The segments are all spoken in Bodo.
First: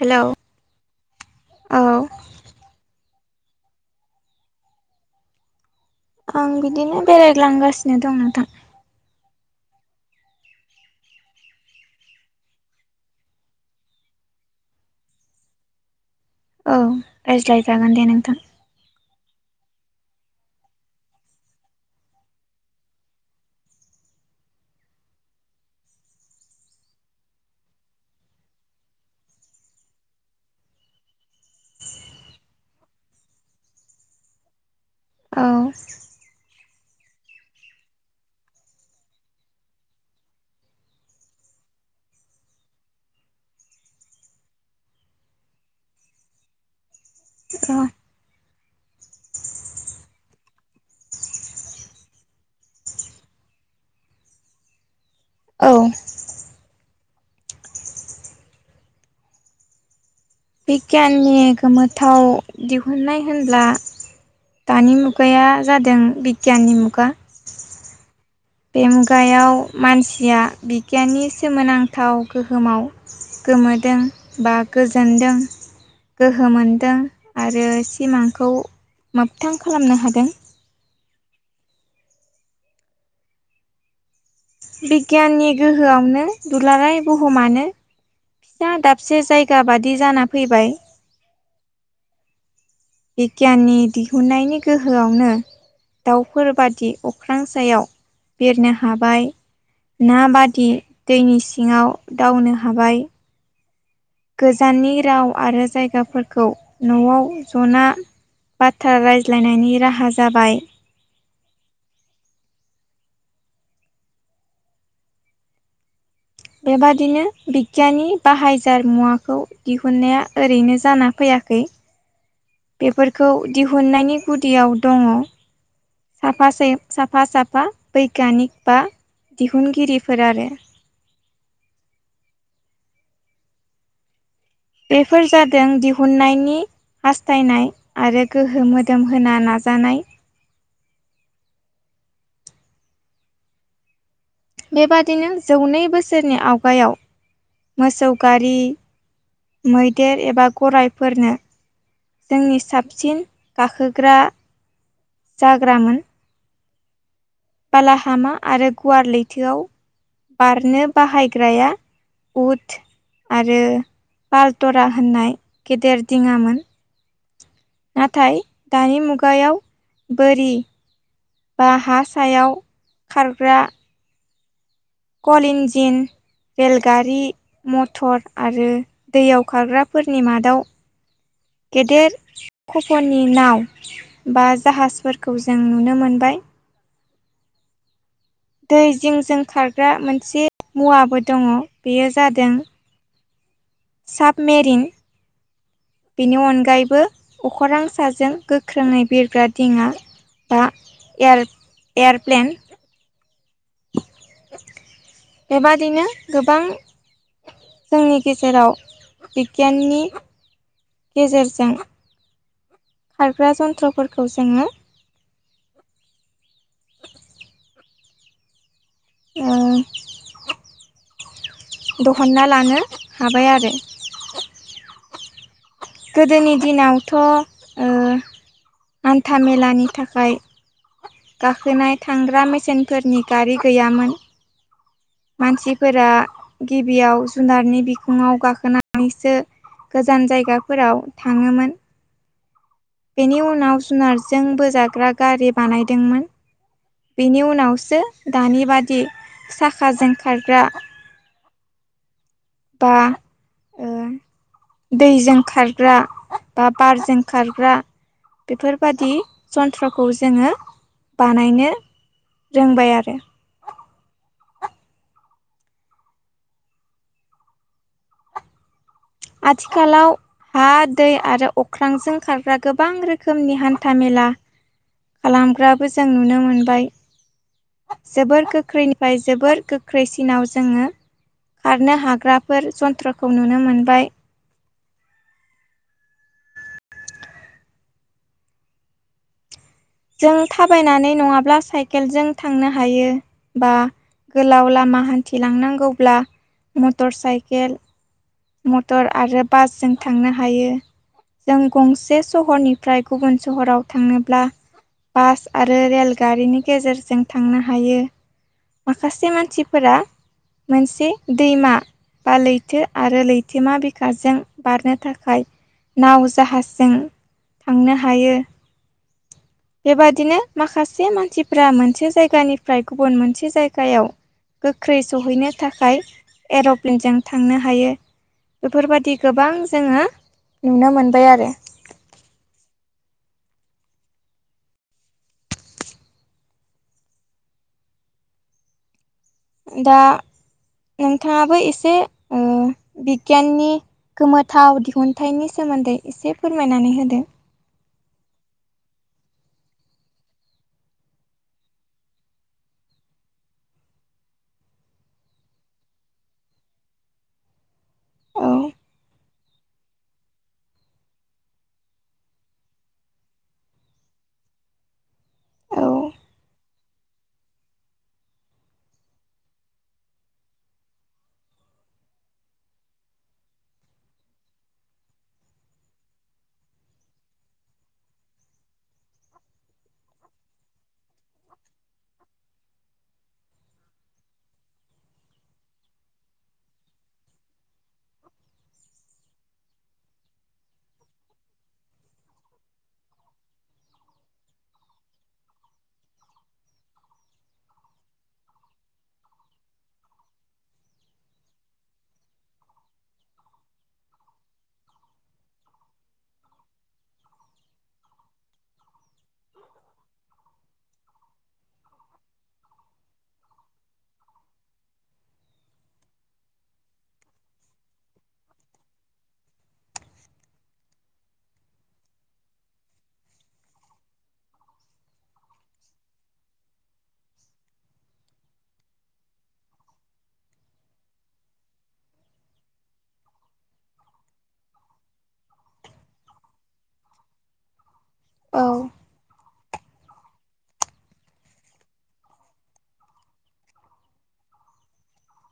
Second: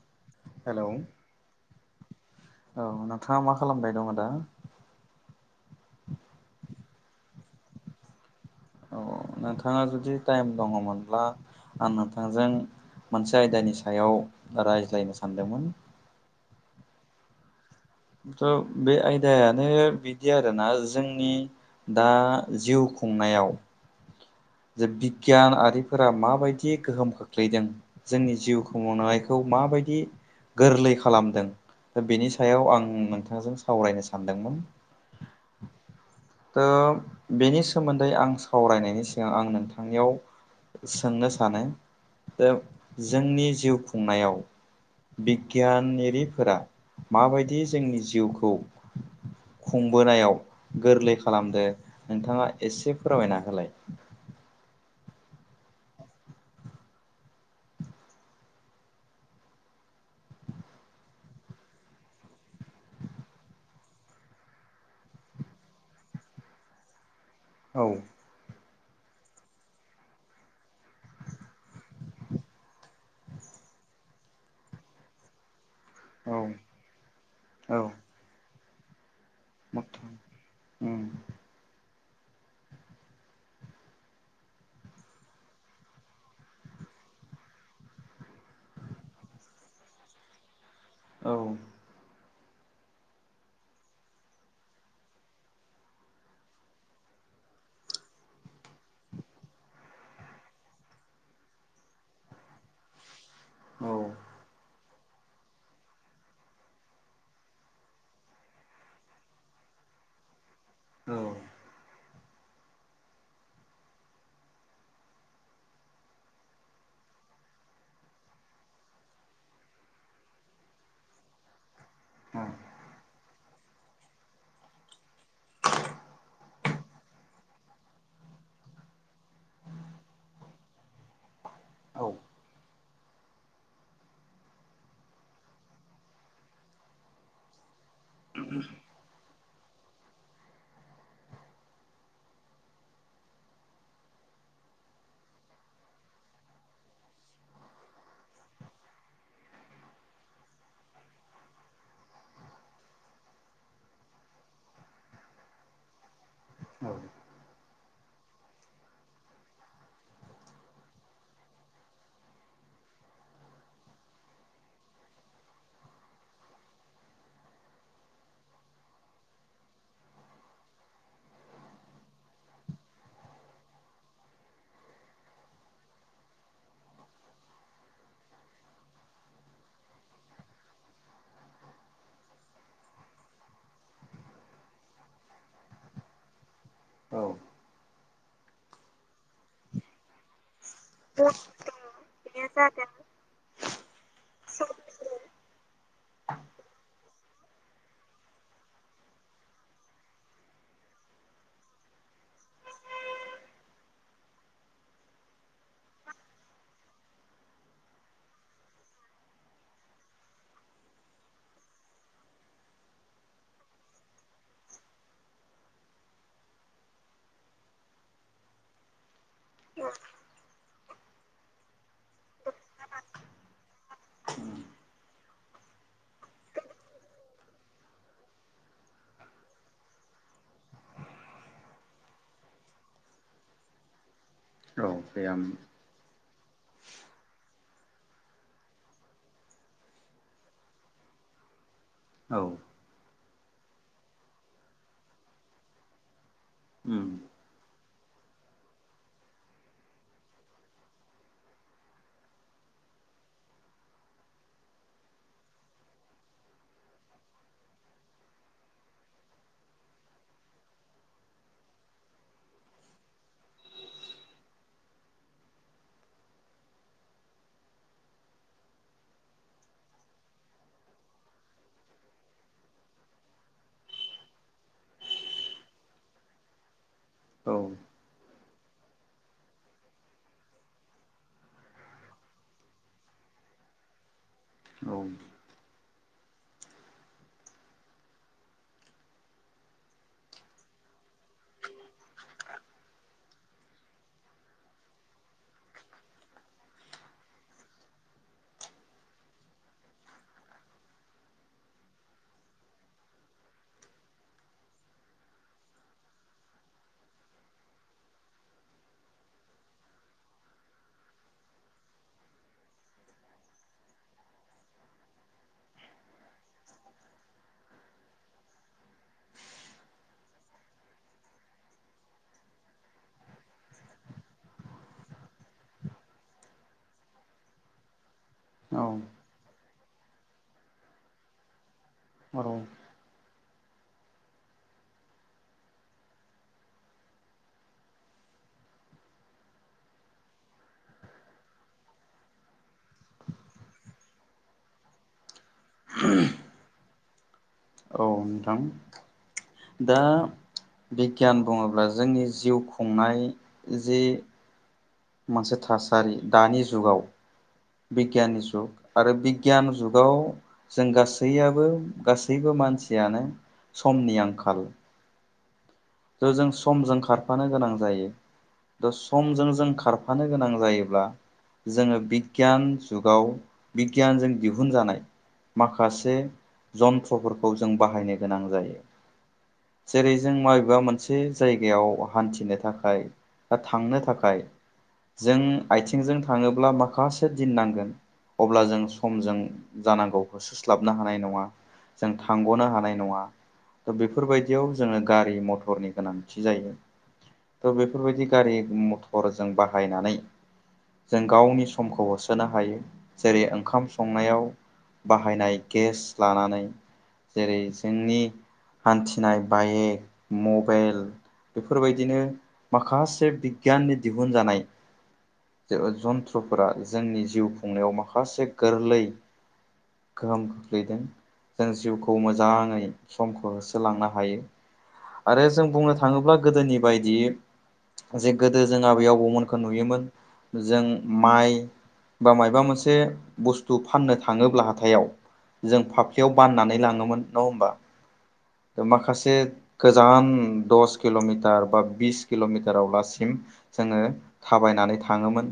हेलौ हेल' औ औ नोंथाङा मा खालामबाय दं आदा? आं बिदिनो बेरायलांगासिनो दं नोंथां। औ नोंथाङा जुदि टाइम दङमोनब्ला आं नोंथांजों मोनसे आयदानि सायाव रायज्लायनो सानदोंमोन। औ रायज्लाय ज बे ओ दानो बिदि आरोना जोंनि दा जिउ खुंनायाव [inaudible] जे बिगियानारिफोरा माबायदि गोहोम खोख्लैदों जोंनि जिउ खोमनायखौ माबायदि बेबादि गोरलै खालामदों दा बेनि सायाव आं आं नोंथांजों सावरायनो सानदोंमोन। औ त बेनि सोमोन्दै आं सावरायनायनि सिगां आं नोंथांनियाव सोंनो सानो जोंनि जिउ खुंनायाव बिगियानफोरा माबायदि औ जोंनि जिउखौ खुंबोनायाव गोरलै खालामदो नोंथाङा एसे फोरमायना होलाय औ बिगियाननि गोमोथाव दिहुननाय होनब्ला दानि मुगाया जादों बिगियाननि मुगा औ बे मुगायाव मानसिया बिगियाननि सोमोनांथाव गोहोमाव गोमोदों बा गोजोनदों औ गोहो मोनदों आरो औ सिमांखौ मोगथां खालामनो मोगथां हादों उम बिगियाननि गोहोआवनो दुलाराय बुहुमानो फिसा दाबसे जायगा बादि जाना फैबाय औ बिगियाननि दिहुननायनि गोहोआवनो दाउफोर बादि अख्रां सायाव बिरनो हाबाय ना बादि दैनि सिङाव दावनो हाबाय औ दाउ आरो जायगाफोरखौ नआव जना बाथ्रा रायज्लायनायनि राहा जाबाय औ बेबादिनो बिगियाननि बाहायजार मुवाखौ दिहुन्नाया ओरैनो जाना फैयाखै [unintelligible] बेफोरखौ दिहुननायनि गुदियाव दङ साफा स साफा साफा बैग्यानिक बा दिहुनगिरिफोर आरो औ बेफोर जादों दिहुननायनि हास्थायनाय आरो गोहो मोदोम होना नाजानाय बेबादिनो जौनै बोसोरनि आवगायाव मोसौ गारि मैदेर एबा गरायफोरनो जोंनि साबसिन गाखोग्रा जाग्रामोन औ बालाहामा आरो गुवार लैथोआव बारनो बाहायग्राया उथ आरो पालथरा होननाय गेदेर दिङामोन नाथाय दानि मुगायाव बोरि बा हा सायाव खारग्रा कल इन्जिन रेलगारि, मटर आरो दैयाव खारग्राफोरनि मादाव गेदेर खफ'नि नाव बा जाहाजफोरखौ जों नुनो मोन बाय औ दै जिंजों खारग्रा मोनसे मुवाबो दङ बेयो जादों साबमेेरिन। बिनि अनगायैबो अखरां साजों गोख्रोङै बिरग्रा दिङा बा एयार एयारप्लेन बेबादिनो गोबां जोंनि गेजेराव बिगियाननि गेजेरजों खारग्रा जन्थ्रफोरखौ जोङो ओ दहनना लानो हाबाय आरो। गोदोनि दिनावथ' ओ हान्था मेलानि थाखाय गाखोनाय थांग्रा मेसेनफोरनि गारि गैयामोन। औ गैयाम मानसिफोरा गिबियाव जुनारनि बिखुङाव गाखोनानैसो गोजान जायगाफोराव थाङोमोन। औ बेनि उनाव जुनारजों बोजाग्रा गारि बानायदोंमोन। उम बेनि उनावसो दानि बादि साखाजों खारग्रा बा ओ दैजों खारग्रा बा बारजों खारग्रा बेफोरबादि जन्थ्रखौ जोङो बानायनो रोंबाय आरो। आथिखालाव हा दै आरो अख्रांजों खारग्रा गोबां रोखोमनि हान्थाम मेल ला खालामग्राबो जों नुनो मोनबाय। औ जोबोर गो ख्रैनिफ्राय जोबोद गोख्रैसिनाव जोङो खारनो हाग्राफोर जन्थ्रखौ नुनो मोनबाय। औ। जों थाबायनानै नङाब्ला साइकेलजों थांनो हायो बा गोलाव लामा हान्थिलांनांगौब्ला मटर साइकेल मटर आरो बासजों थांनो हायो। जों गंसे सहरनिफ्राय गुबुन सहराव थांनोब्ला बास आरो रेलगारिनि गेजेरजों थांनो हायो। माखासे मानसिफोरा मोनसे दैमा बा लैथो आरो लैथोमा बिखाजों बारनो थाखाय नाव जाहाजजों थांनो हायो। बेबादिनो माखासे मानसिफ्रा मोनसे जायगानिफ्राय गुबुन मोनसे जायगायाव गोख्रै सहैनो थाखाय एर'प्लेनजों थांनो हायो। औ बेफोरबादि गोबां जोङो नुनो मोनबाय आरो। औ दा नोंथाङाबो एसे ओ बिगियाननि गोमोथाव दिहुनथाइनि सोमोन्दै एसे फोरमायनानै होदो। औ नोंथां दा बिगियान बुङोब्ला जोंनि जिउ खुंनाय जि मोनसे थासारि दानि जुगाव बिगियाननि औ जुग आरो बिगियान जुगाव जों गासैयाबो गासैबो मानसियानो समनि आंखाल। औ थ जों समजों खारफानो गोनां जायो। दा समजों जों खारफानो गोनां जायोब्ला जोङो बिगियान जुगाव बिगियानजों दिहुनजानाय माखासे जन्त्रफोरखौ जों बाहायनो गोनां जायो। जेरै जों माइ मबा मोनसे जायगायाव हान्थिनो थाखाय बा थांनो थाखाय जों आथिंजों थाङोब्ला माखासे दिन नांगोन। अब्ला जों समजों जानांगौखौ सोस्लाबनो हानाय नङा। जों थांगनो हानाय नङा दा बेफोरबायदियाव जोङो गारि मथर हरनि गोनांथि जायो। थ बेफोरबायदि गारि मथरजों बाहायनानै। जों गावनि समखौ होसोनो हायो जेरै ओंखाम संनायाव। बाहायनाय गेस लानानै। जेरै जोंनि हान्थिनाय बाये। मबाइल बेफोरबायदिनो माखासे बिगियाननि दिहुनजानाय। जो ओ-जन्थ्रफोरा जोंनि जिउ खुंनायाव माखासे गोरलै। गोहोम खोख्लैदों। जों जिउखौ मोजाङै समखौ होसोलांनो हायो। आरो जों बुंनो थाङोब्ला गोदोनि बायदि। जे गोदो जों आबै आबौमोनखौ नुयोमोन जों माइ। बा मायबा मोनसे बुस्थु फाननो थाङोब्ला हाथायाव। जों फाफ्लियाव बाननानै लाङोमोन नङा होमबा औ दा माखासे। गोजान दस किलमिटार बा बिस किलमिटारावलासिम जोङो थाबाय नानै थाङोमोन।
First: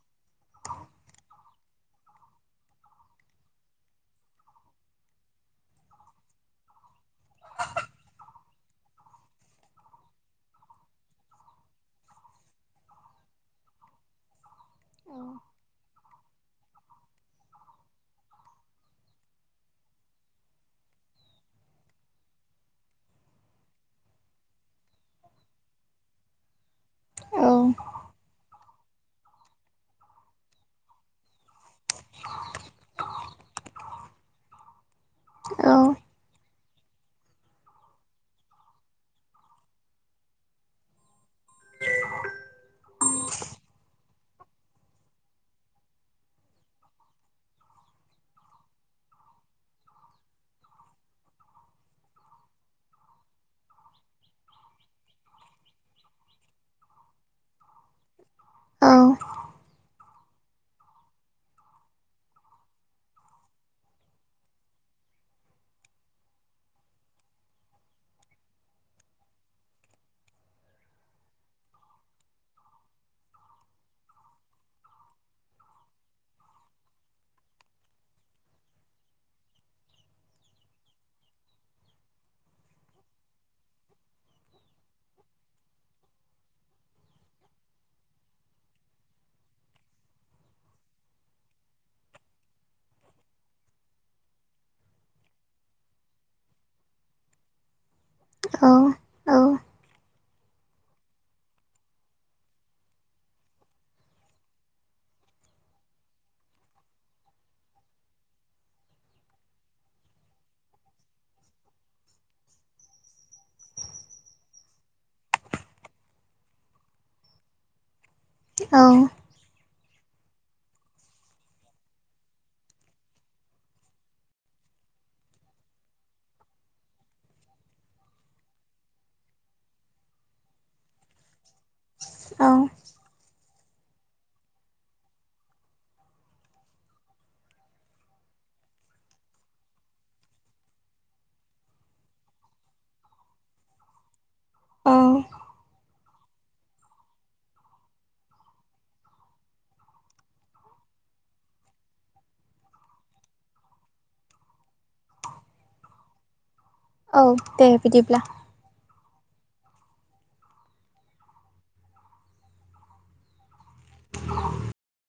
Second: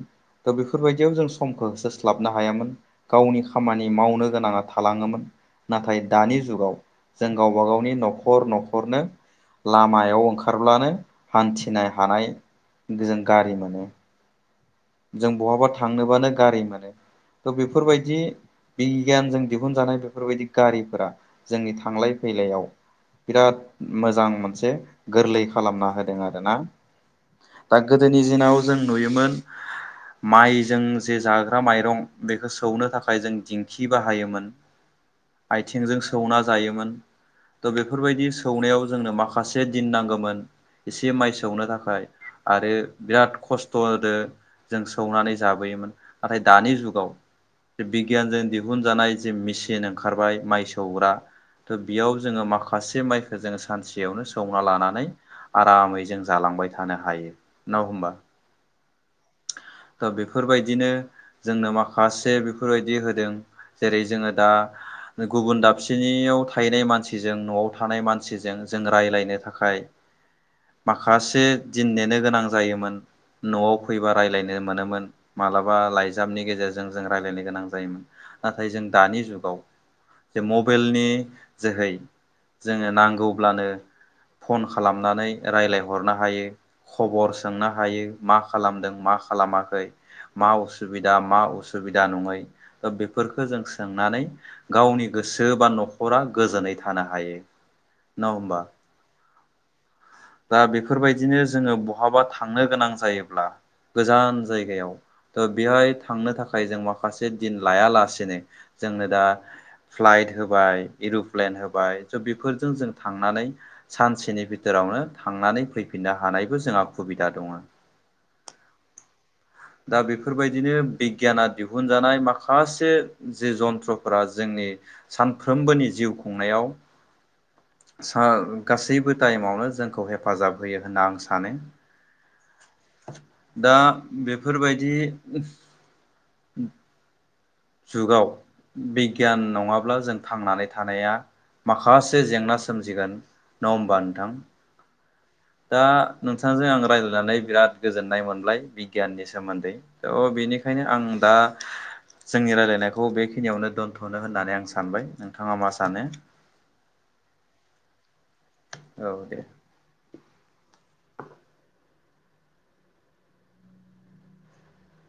दा बेफोरबायदियाव जों समखौ होसोस्लाबनो हायामोन। गावनि खामानि मावनो गोनाङा थालाङोमोन। नाथाय दानि जुगाव जों गावबा गावनि नखर नखरनो। लामायाव ओंखारब्लानो हान्थिनो हानाय जों गारि मोनो। जों बहाबा थांनोबानो गारि मोनो थ बेफोरबायदि बिगियानजों दिहुनजानाय बेफोरबायदि गारिफोरा जोंनि थांलाय फैलायाव। बिराद मोजां मोनसे गोरलै खालामना होदों आरोना। औ दा गोदोनि दिनाव जों नुयोमोन माइजों जे जा माइरं बे सौनो थाखाय जों दिंखि बाहायोमोन औ आथिंजों सौना जायोमोन बेफोरबायदि सौनायाव जोंनो माखासे दिन नांगौमोन। एसे माइ सौनो थाखाय आरो बिराद खस्थ होदो। जों सौनानै जाबोयोमोन नाथाय दानि जुगाव। बिगियानजों दिहुनजानाय जे मेसिन ओंखारबाय माइ सौग्रा। थ बेयाव जोङो माखासे माइखौ जोङो सानसेयावनो सौना लानानै। आरामै जों जालांबाय थानो हायो न होमबा। [unintelligible] फोर बेफोरबायदिनो जोंनो माखासे बेफोरबायदि होदों जेरै जोङो दा गुबुन दाबसेनियाव थाहैनाय मानसिजों नआव थानाय मानसिजों जों रायलायनो थाखाय। माखासे दिन नेनो गोनां जायोमोन नआव फैबा रायलायनो मोनोमोन मालाबा लाइजामनि गेजेरजों जों रायलायनो गोनां जायोमोन नाथाय जों दानि जुगाव। जे मबाइलनि जोहै जोङो नांगौब्लानो। फन खालामनानै रायलायहरनो हायो‌ खबर सोंनो हायो मा खालामदों मा खालामाखै मा उसुबिदा मा उसुबिदा नङै ओ बेफोरखो। जों सोंनानै गावनि गोसो बा नखरा गोजोनै थानो हायो। न होमबा। दा बेफोरबायदिनो जोङो बहाबा थांनो गोनां जायोब्ला। गोजान जायगायाव थ' बेहाय थांनो थाखाय जों माखासे दिन लायालासेनो जोंनो दा फ्लाइट होबाय एर'प्लेन होबाय स' बेफोरजों जों थांनानै सानसेनि बिथोरावनो थांनानै फैफिननो हानायबो जोंहा सुबिदा दङ औ दा बेफोरबायदिनो बिगियाना दिहुनजानाय माखासे जे जन्थ्रफोरा जों [unintelligible] सानफ्रोमबोनि जिउ खुंनायाव सा गासैबो टाइमावनो जोंखौ हेफाजाब होयो होनना आं सानो। औ दा बेफोरबायदि जुगाव बिगियान नङाब्ला जों थांनानै थानाया माखासे जेंना सोमजिगोन नङा होमबा नोंथां? औ दा नोंथांजों आं रायज्लायनानै बिराद गोजोननाय मोनबाय बिगियाननि सोमोन्दै थ बेनिखायनो आं दा जोंनि रायज्लायनायखौ बेखिनियावनो दोनथ'नो होननानै आं सानबाय नोंथाङा मा सानो? औ दे बिदिब्ला औ दे